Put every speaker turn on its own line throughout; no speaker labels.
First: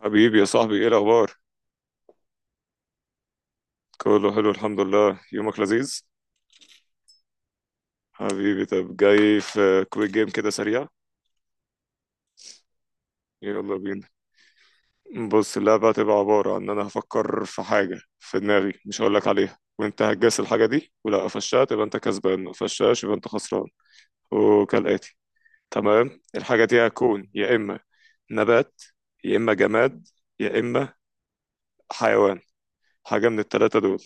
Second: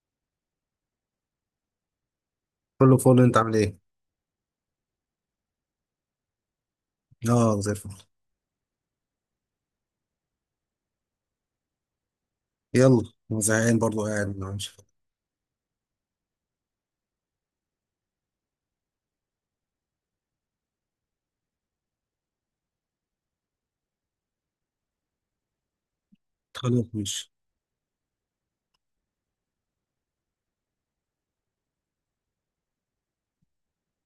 حبيبي يا صاحبي، ايه الاخبار؟
كله فول. انت عامل ايه؟
كله حلو الحمد لله، يومك لذيذ.
اه، زي الفل.
حبيبي، طب جاي في كويك جيم كده سريع؟
يلا انا
يلا
زهقان برضه،
بينا.
قاعد ما عملش حاجة.
بص، اللعبة هتبقى عبارة عن ان انا هفكر في حاجة في دماغي مش هقولك عليها، وانت هتجاس الحاجة دي ولا قفشتها تبقى انت كسبان، ما قفشتهاش يبقى انت خسران، وكالآتي. تمام، الحاجة
خلاص
دي هتكون
ماشي.
يا اما نبات، يا اما جماد، يا اما حيوان. حاجة من التلاتة دول.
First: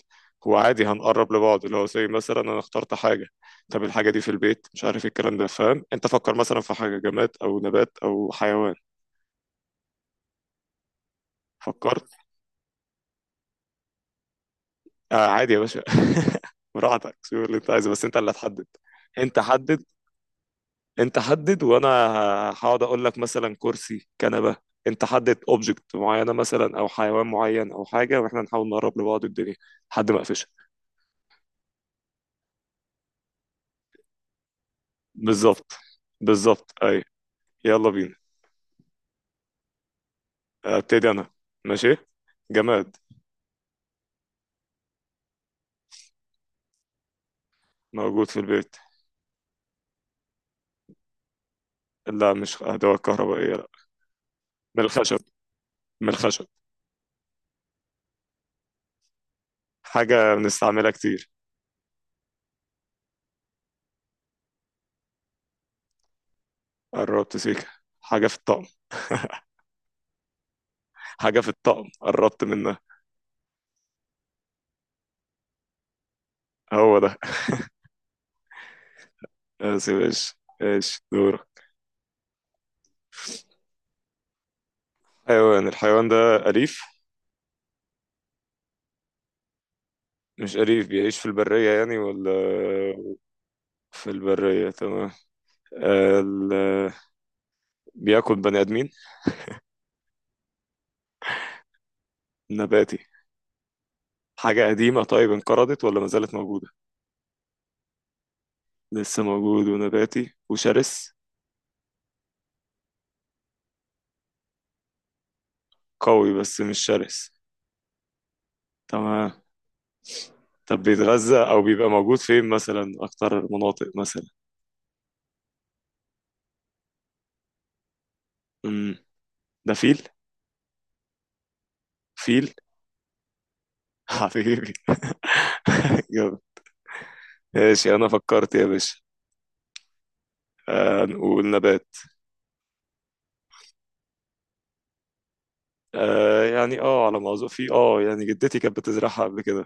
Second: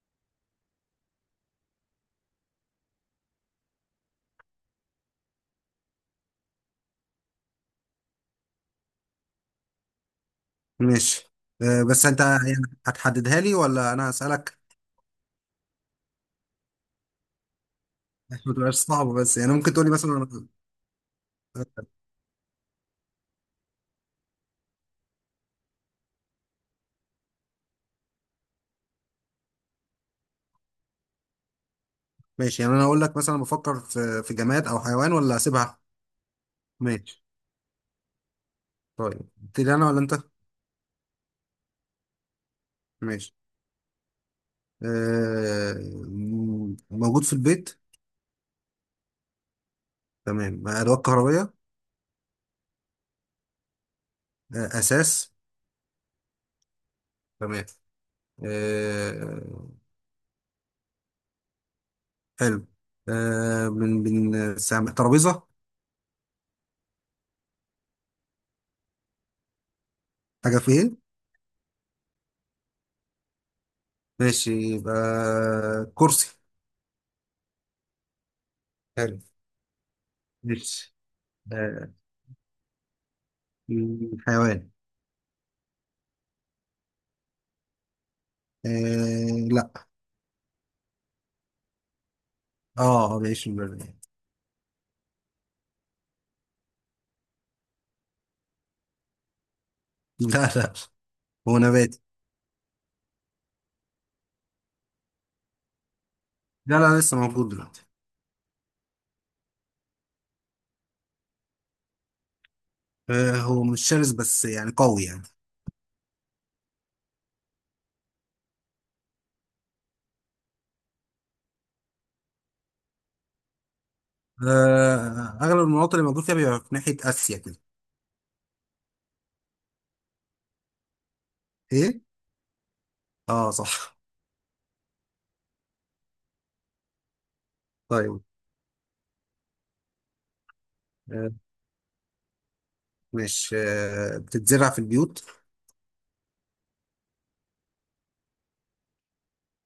هو عادي هنقرب لبعض، اللي هو زي مثلا أنا اخترت حاجة. طب الحاجة دي في البيت، مش عارف ايه الكلام ده، فاهم؟ أنت فكر مثلا في حاجة جماد أو نبات أو حيوان.
ماشي. بس
فكرت؟
انت يعني هتحددها لي ولا انا هسألك؟
آه عادي يا باشا. براحتك، شوف اللي أنت عايزه، بس أنت اللي
عشان ما
هتحدد.
تبقاش صعبة، بس
أنت
يعني ممكن
حدد.
تقول لي مثلا
أنت حدد
آه،
وأنا هقعد أقول لك مثلا كرسي، كنبة. أنت حدد أوبجكت معينة مثلا، أو حيوان معين أو حاجة، وإحنا نحاول نقرب لبعض الدنيا لحد ما أقفشها.
ماشي. يعني انا اقول لك مثلا بفكر في جماد او حيوان ولا
بالظبط.
اسيبها؟
بالظبط، أيوه.
ماشي.
يلا بينا.
طيب تبتدي انا ولا انت؟
ابتدي انا. ماشي. جماد.
ماشي. آه موجود في البيت.
موجود في البيت.
تمام، ادوات كهربية.
لا، مش ادوات كهربائيه، لا.
آه،
من الخشب.
اساس.
من الخشب.
تمام. آه.
حاجه بنستعملها كتير.
حلو. آه، ترابيزة.
قربت سيكه. حاجه في الطقم.
حاجة في ايه؟
حاجه في الطقم، قربت منها.
ماشي، يبقى كرسي.
هو ده.
حلو.
بس ايش.
ماشي.
ايش دورك؟
آه، حيوان.
حيوان. الحيوان ده أليف؟
آه لا.
مش أليف، بيعيش في البرية يعني ولا؟
اه، بيعيش في البرية.
في البرية، تمام. ال... بياكل بني آدمين؟
لا لا، هو نباتي.
نباتي؟ حاجة قديمة طيب، انقرضت ولا ما زالت موجودة؟
لا لا، لسه موجود دلوقتي.
لسه موجود، ونباتي وشرس؟
آه، هو مش شرس بس يعني قوي يعني.
قوي بس مش شرس. تمام. طب بيتغذى او بيبقى موجود فين مثلا؟ اكتر مناطق مثلا؟
آه، اغلب المناطق اللي موجود فيها بيبقى في ناحية اسيا كده.
امم ده فيل.
ايه؟
فيل.
اه صح.
حبيبي. جامد. ماشي، انا
طيب.
فكرت يا باشا. آه،
آه
نقول نبات.
ماشي. آه، بتتزرع في البيوت.
آه، يعني على ما اظن في يعني جدتي كانت بتزرعها قبل كده.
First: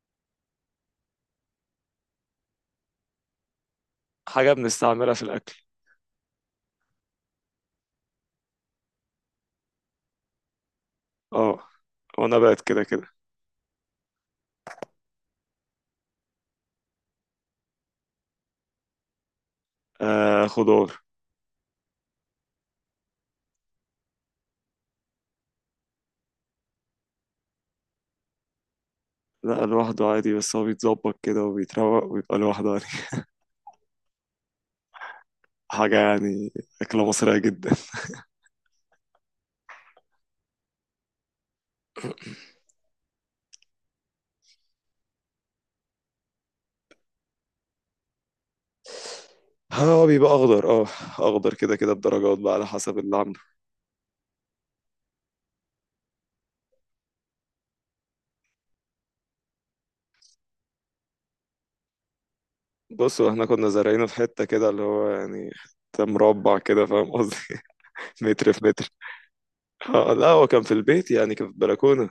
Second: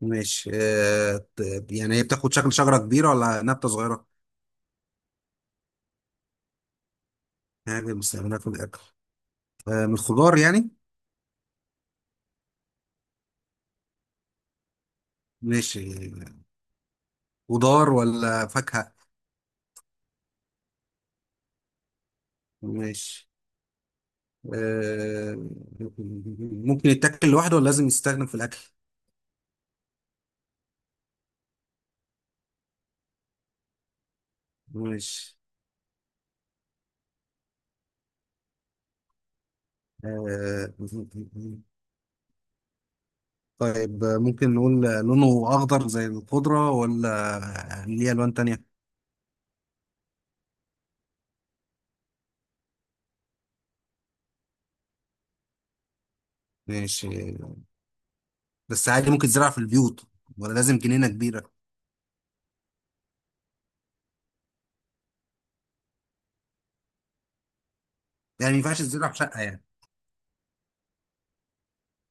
ماشي. يعني هي بتاخد شكل شجرة كبيرة ولا نبتة صغيرة؟
حاجه بنستعملها في الاكل.
يعني بنستخدمها في الأكل. آه، من الخضار يعني.
اه. ونبات كده كده.
ماشي. خضار ولا فاكهة؟
آه، خضار.
ماشي. آه، ممكن يتاكل لوحده ولا لازم يستخدم في الأكل؟
لا، لوحده عادي، بس هو بيتظبط كده وبيتروق ويبقى لوحده يعني.
ماشي.
حاجه يعني، اكله مصريه جدا.
آه، طيب ممكن نقول لونه أخضر زي الخضرة ولا ليه ألوان تانية؟
هو بيبقى اخضر، اه. اخضر كده كده بدرجات بقى، على حسب اللي عامله.
ماشي. بس عادي ممكن تزرع في البيوت ولا لازم جنينة كبيرة؟
بص، هو احنا كنا زارعينه في حته كده اللي هو يعني حته مربع كده، فاهم قصدي؟
يعني
متر
ما
في
ينفعش
متر.
تزرع في شقة يعني.
اه لا، هو كان في البيت يعني، كان في البلكونه.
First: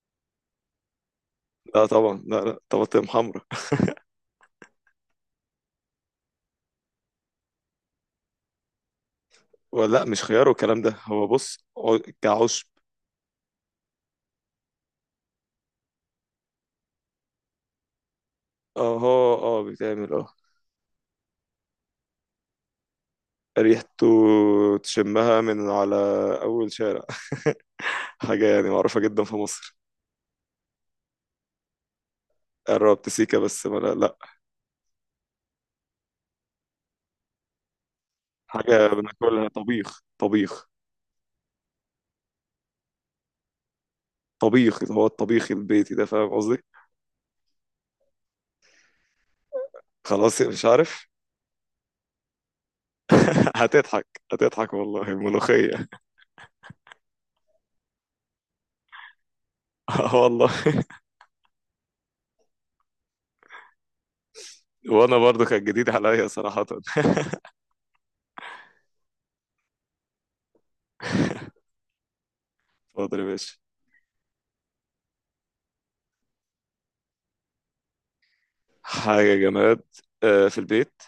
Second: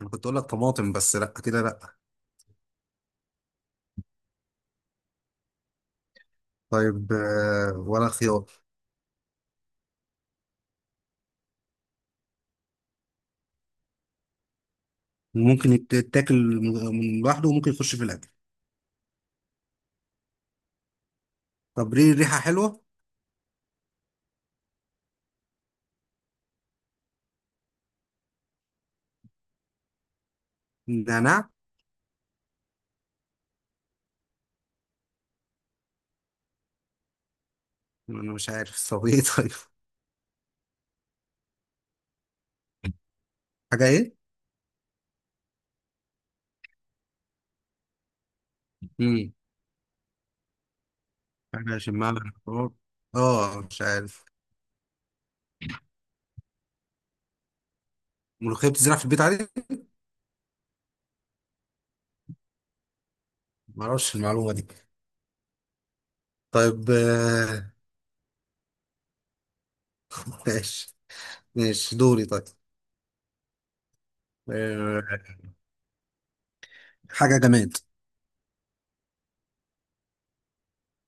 أنا كنت أقول لك طماطم، بس لأ كده لأ.
لا طبعا، لا لا طماطم حمرا.
طيب آه، ولا خيار؟
ولا لا، مش خيار والكلام ده، هو بص، كعشب.
ممكن يتاكل من لوحده وممكن يخش في الأكل؟
اه، اه، اه، بيتعمل اه.
طب ليه ريحة حلوة؟
ريحته تشمها من على اول شارع. حاجه يعني معروفه جدا في مصر.
نعناع.
قربت سيكا بس ما... لا، لا.
انا مش
حاجه
عارف، طب ايه؟
بناكلها،
طيب.
طبيخ طبيخ.
حاجة ايه؟
طبيخ، اللي هو الطبيخ البيتي ده، فاهم قصدي؟
امم.
خلاص يعني، مش عارف.
حاجة شمال الحوار. اه مش
هتضحك
عارف.
هتضحك والله ملوخية.
ملوخية بتزرع في البيت عادي؟
آه والله.
معرفش المعلومة دي.
وانا برضو كانت جديدة عليا صراحة.
طيب آه، ماشي.
اتفضل
ماشي، دوري. طيب
يا باشا.
آه، حاجة جماد.
حاجة جماد. آه، في البيت؟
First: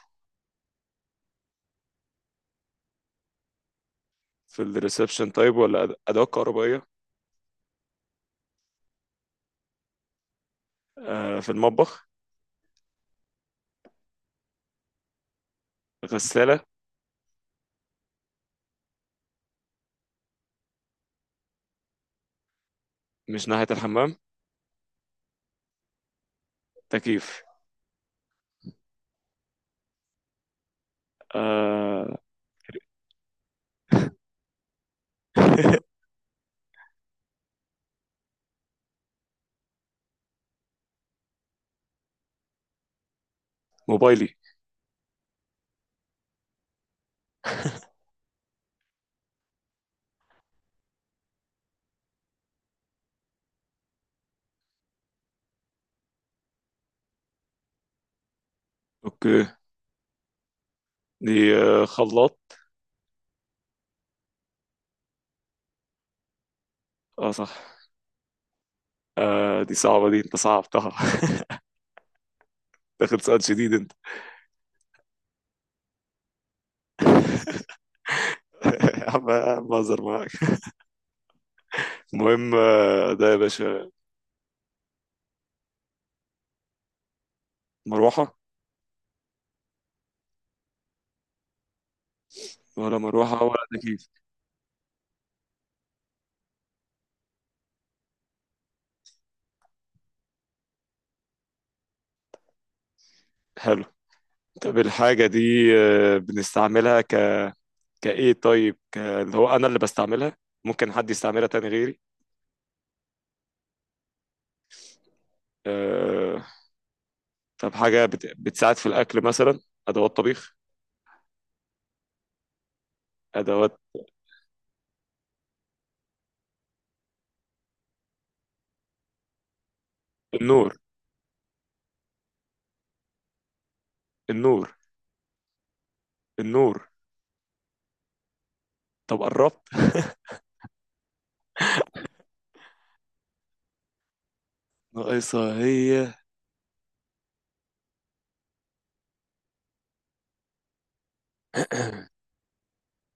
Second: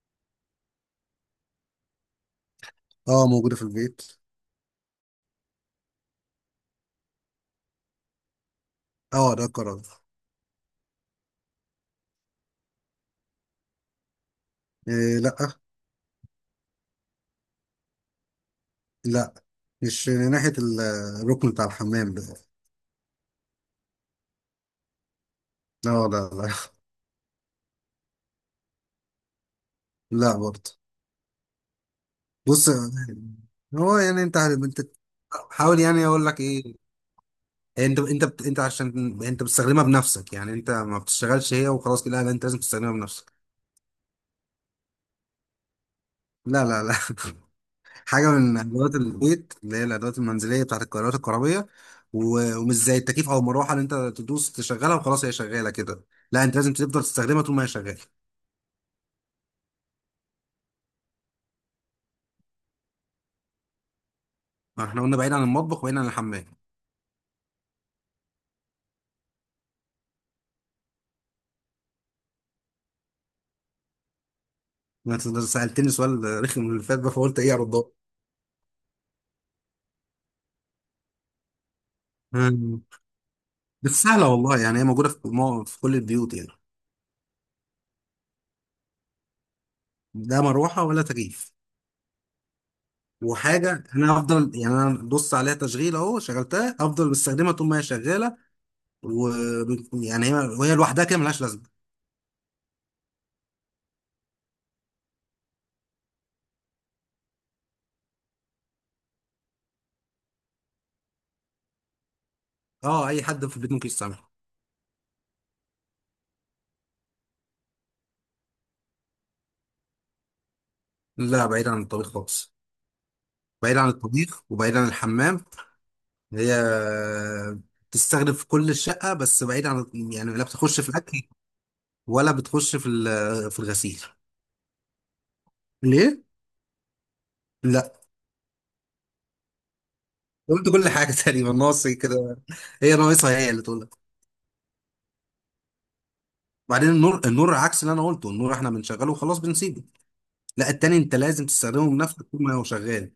اه، موجودة في البيت.
في الريسبشن طيب؟ ولا أدوات كهربائية؟
اه، ده قرار.
آه، في المطبخ؟
آه، لا.
غسالة؟
لا، مش ناحية الركن بتاع الحمام ده.
مش ناحية الحمام؟
آه، لا لا لا.
تكييف؟
لا برضه.
آه،
بص آه، هو يعني انت حاول يعني اقول لك ايه. انت عشان انت بتستخدمها بنفسك، يعني انت ما بتشتغلش هي وخلاص كده، لا انت لازم تستخدمها بنفسك.
موبايلي؟
لا لا لا. حاجه من ادوات البيت اللي هي الادوات المنزليه بتاعت القراءات الكهربيه و... ومش زي التكييف او المروحه اللي انت تدوس تشغلها وخلاص هي شغاله كده، لا انت لازم تفضل تستخدمها طول ما هي شغاله.
اوكي. دي آه، خلاط؟
ما احنا قلنا بعيد عن المطبخ وبعيد عن الحمام.
اه صح. آه، دي صعبة، دي انت صعبتها. داخل سؤال شديد انت.
ما انت سالتني سؤال رخم اللي فات ده، فقلت ايه ارد.
يا عم يا عم، بهزر معاك. المهم آه، ده يا
بس
باشا.
سهله والله، يعني هي موجوده في كل البيوت يعني.
مروحة؟
لا مروحه ولا تكييف.
ولا مروحة ولا
وحاجه
تكييف.
انا هفضل يعني، انا بص عليها تشغيل اهو، شغلتها هفضل بستخدمها طول ما هي شغاله. و يعني هي وهي لوحدها كده ملهاش لازمه.
حلو. طب الحاجة دي آه، بنستعملها ك... كإيه طيب؟ ك... اللي هو أنا اللي بستعملها، ممكن حد يستعملها تاني غيري؟
اه، اي حد في البيت ممكن يستعملها.
آه... طب حاجة بتساعد في الأكل مثلا؟ أدوات طبيخ؟
لا، بعيد عن الطبيخ خالص. بعيد
أدوات.
عن الطبيخ وبعيد عن الحمام. هي تستخدم في كل الشقه، بس بعيد عن يعني، لا
النور؟
بتخش في الاكل ولا بتخش في في الغسيل.
النور.
ليه؟
النور؟
لا.
طب قربت؟
قلت كل حاجه تقريبا، ناقص إيه كده؟ هي ناقصها، هي اللي تقولها.
ناقصة هي.
بعدين النور، النور عكس اللي انا قلته، النور احنا بنشغله وخلاص بنسيبه، لا التاني انت لازم تستخدمه بنفسك طول ما هو شغال.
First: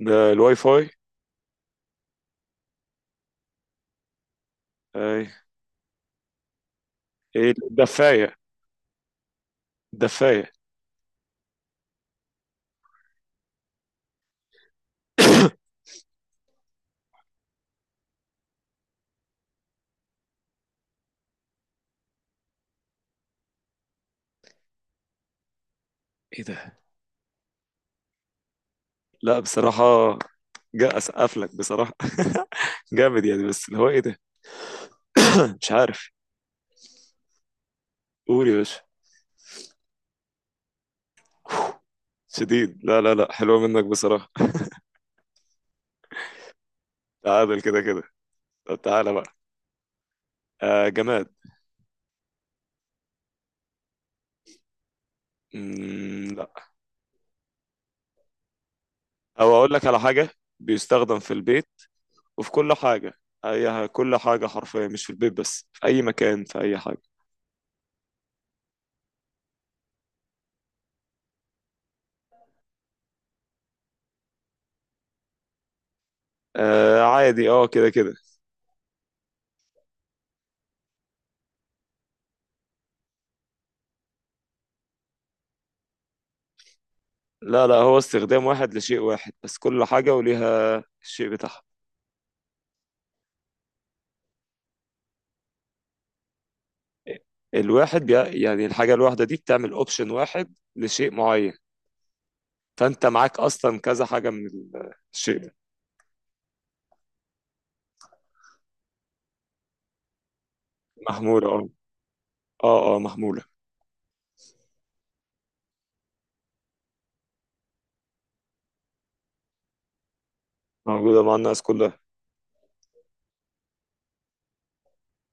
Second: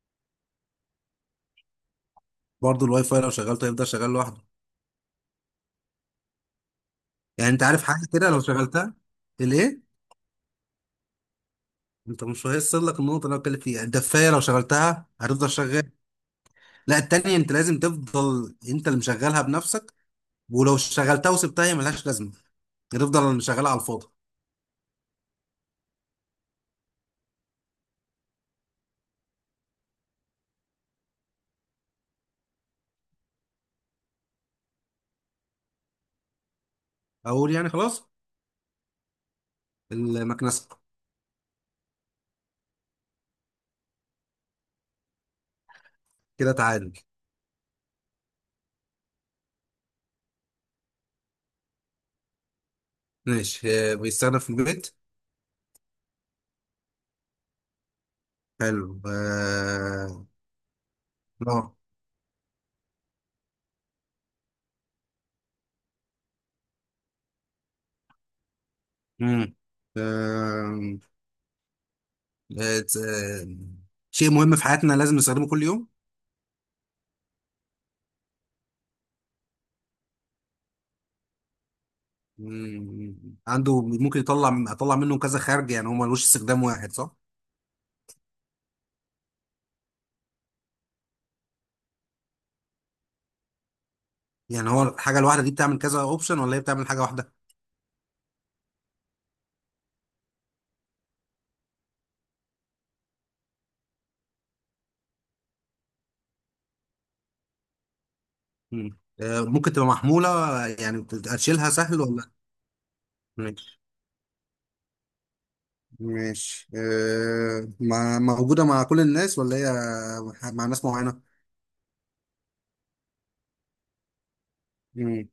ده الواي فاي؟
برضه الواي فاي لو شغلته هيفضل شغال لوحده.
أي.
يعني
ايه،
انت عارف حاجه كده
الدفاية؟
لو شغلتها. الايه؟
الدفاية.
انت مش هيوصل لك النقطه اللي انا بتكلم فيها، الدفايه لو شغلتها هتفضل شغال. لا التانية انت لازم تفضل انت اللي مشغلها بنفسك، ولو شغلتها وسبتها هي ملهاش لازمه، هتفضل مشغلها على الفاضي.
ايه ده؟ لا بصراحة، جا اسقف لك بصراحه. جامد يعني، بس اللي هو ايه ده؟ مش عارف.
اقول يعني؟ خلاص،
قول يا باشا.
المكنسه.
شديد. لا لا لا، حلوه منك بصراحه.
كده تعادل.
تعادل كده كده. طب تعالى بقى. آه، جماد.
ماشي. اه، بيستخدم في البيت.
مم، لا.
حلو.
او اقول لك على
اه
حاجه، بيستخدم في البيت
اه.
وفي كل حاجه، اي كل حاجه حرفيا، مش في البيت بس، في اي مكان في اي حاجه.
مم. بقت، آه، شيء مهم في حياتنا لازم نستخدمه كل يوم.
آه عادي، اه كده كده.
مم، عنده ممكن اطلع منه كذا خارج، يعني هو ملوش استخدام واحد صح؟
لا لا، هو استخدام واحد لشيء واحد بس، كل حاجه وليها الشيء بتاعها.
يعني هو الحاجه الواحده دي بتعمل كذا اوبشن ولا هي بتعمل حاجه واحده؟
الواحد بي... يعني الحاجه الواحده دي بتعمل اوبشن واحد لشيء معين، فانت معاك اصلا كذا حاجه من الشيء ده.
مم. آه، ممكن تبقى محموله، آه، يعني
محموله، اه.
اشيلها سهل ولا؟
اه، اه، محموله.
ماشي. ماشي آه، موجوده مع كل الناس ولا هي مع ناس معينه؟
موجوده مع الناس كلها،
مم.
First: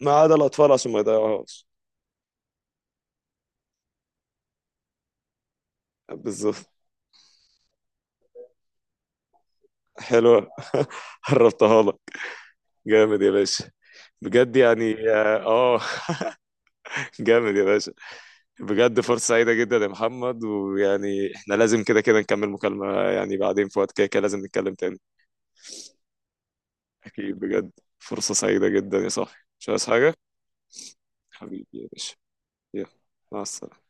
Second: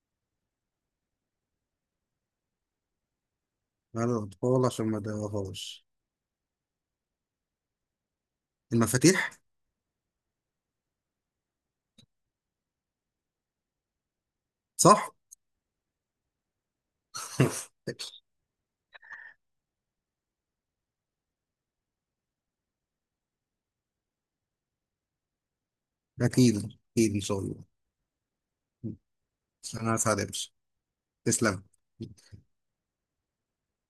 ما عدا الاطفال عشان ما يضيعوهاش.
مع الاطفال عشان ما ادوهاش.
بالظبط.
المفاتيح.
حلوه. قربتها لك. جامد يا باشا، بجد يعني،
صح.
اه. آه، جامد يا باشا. بجد، فرصه سعيده جدا يا محمد، ويعني احنا لازم كده كده نكمل مكالمه يعني بعدين، في وقت كده كده لازم نتكلم تاني.
اكيد اكيد ان
اكيد
شاء الله.
بجد. فرصه سعيده جدا يا صاحبي، مش عايز
انا
حاجه.
سعيد. تسلم.
حبيبي يا باشا. يلا. مع السلامه.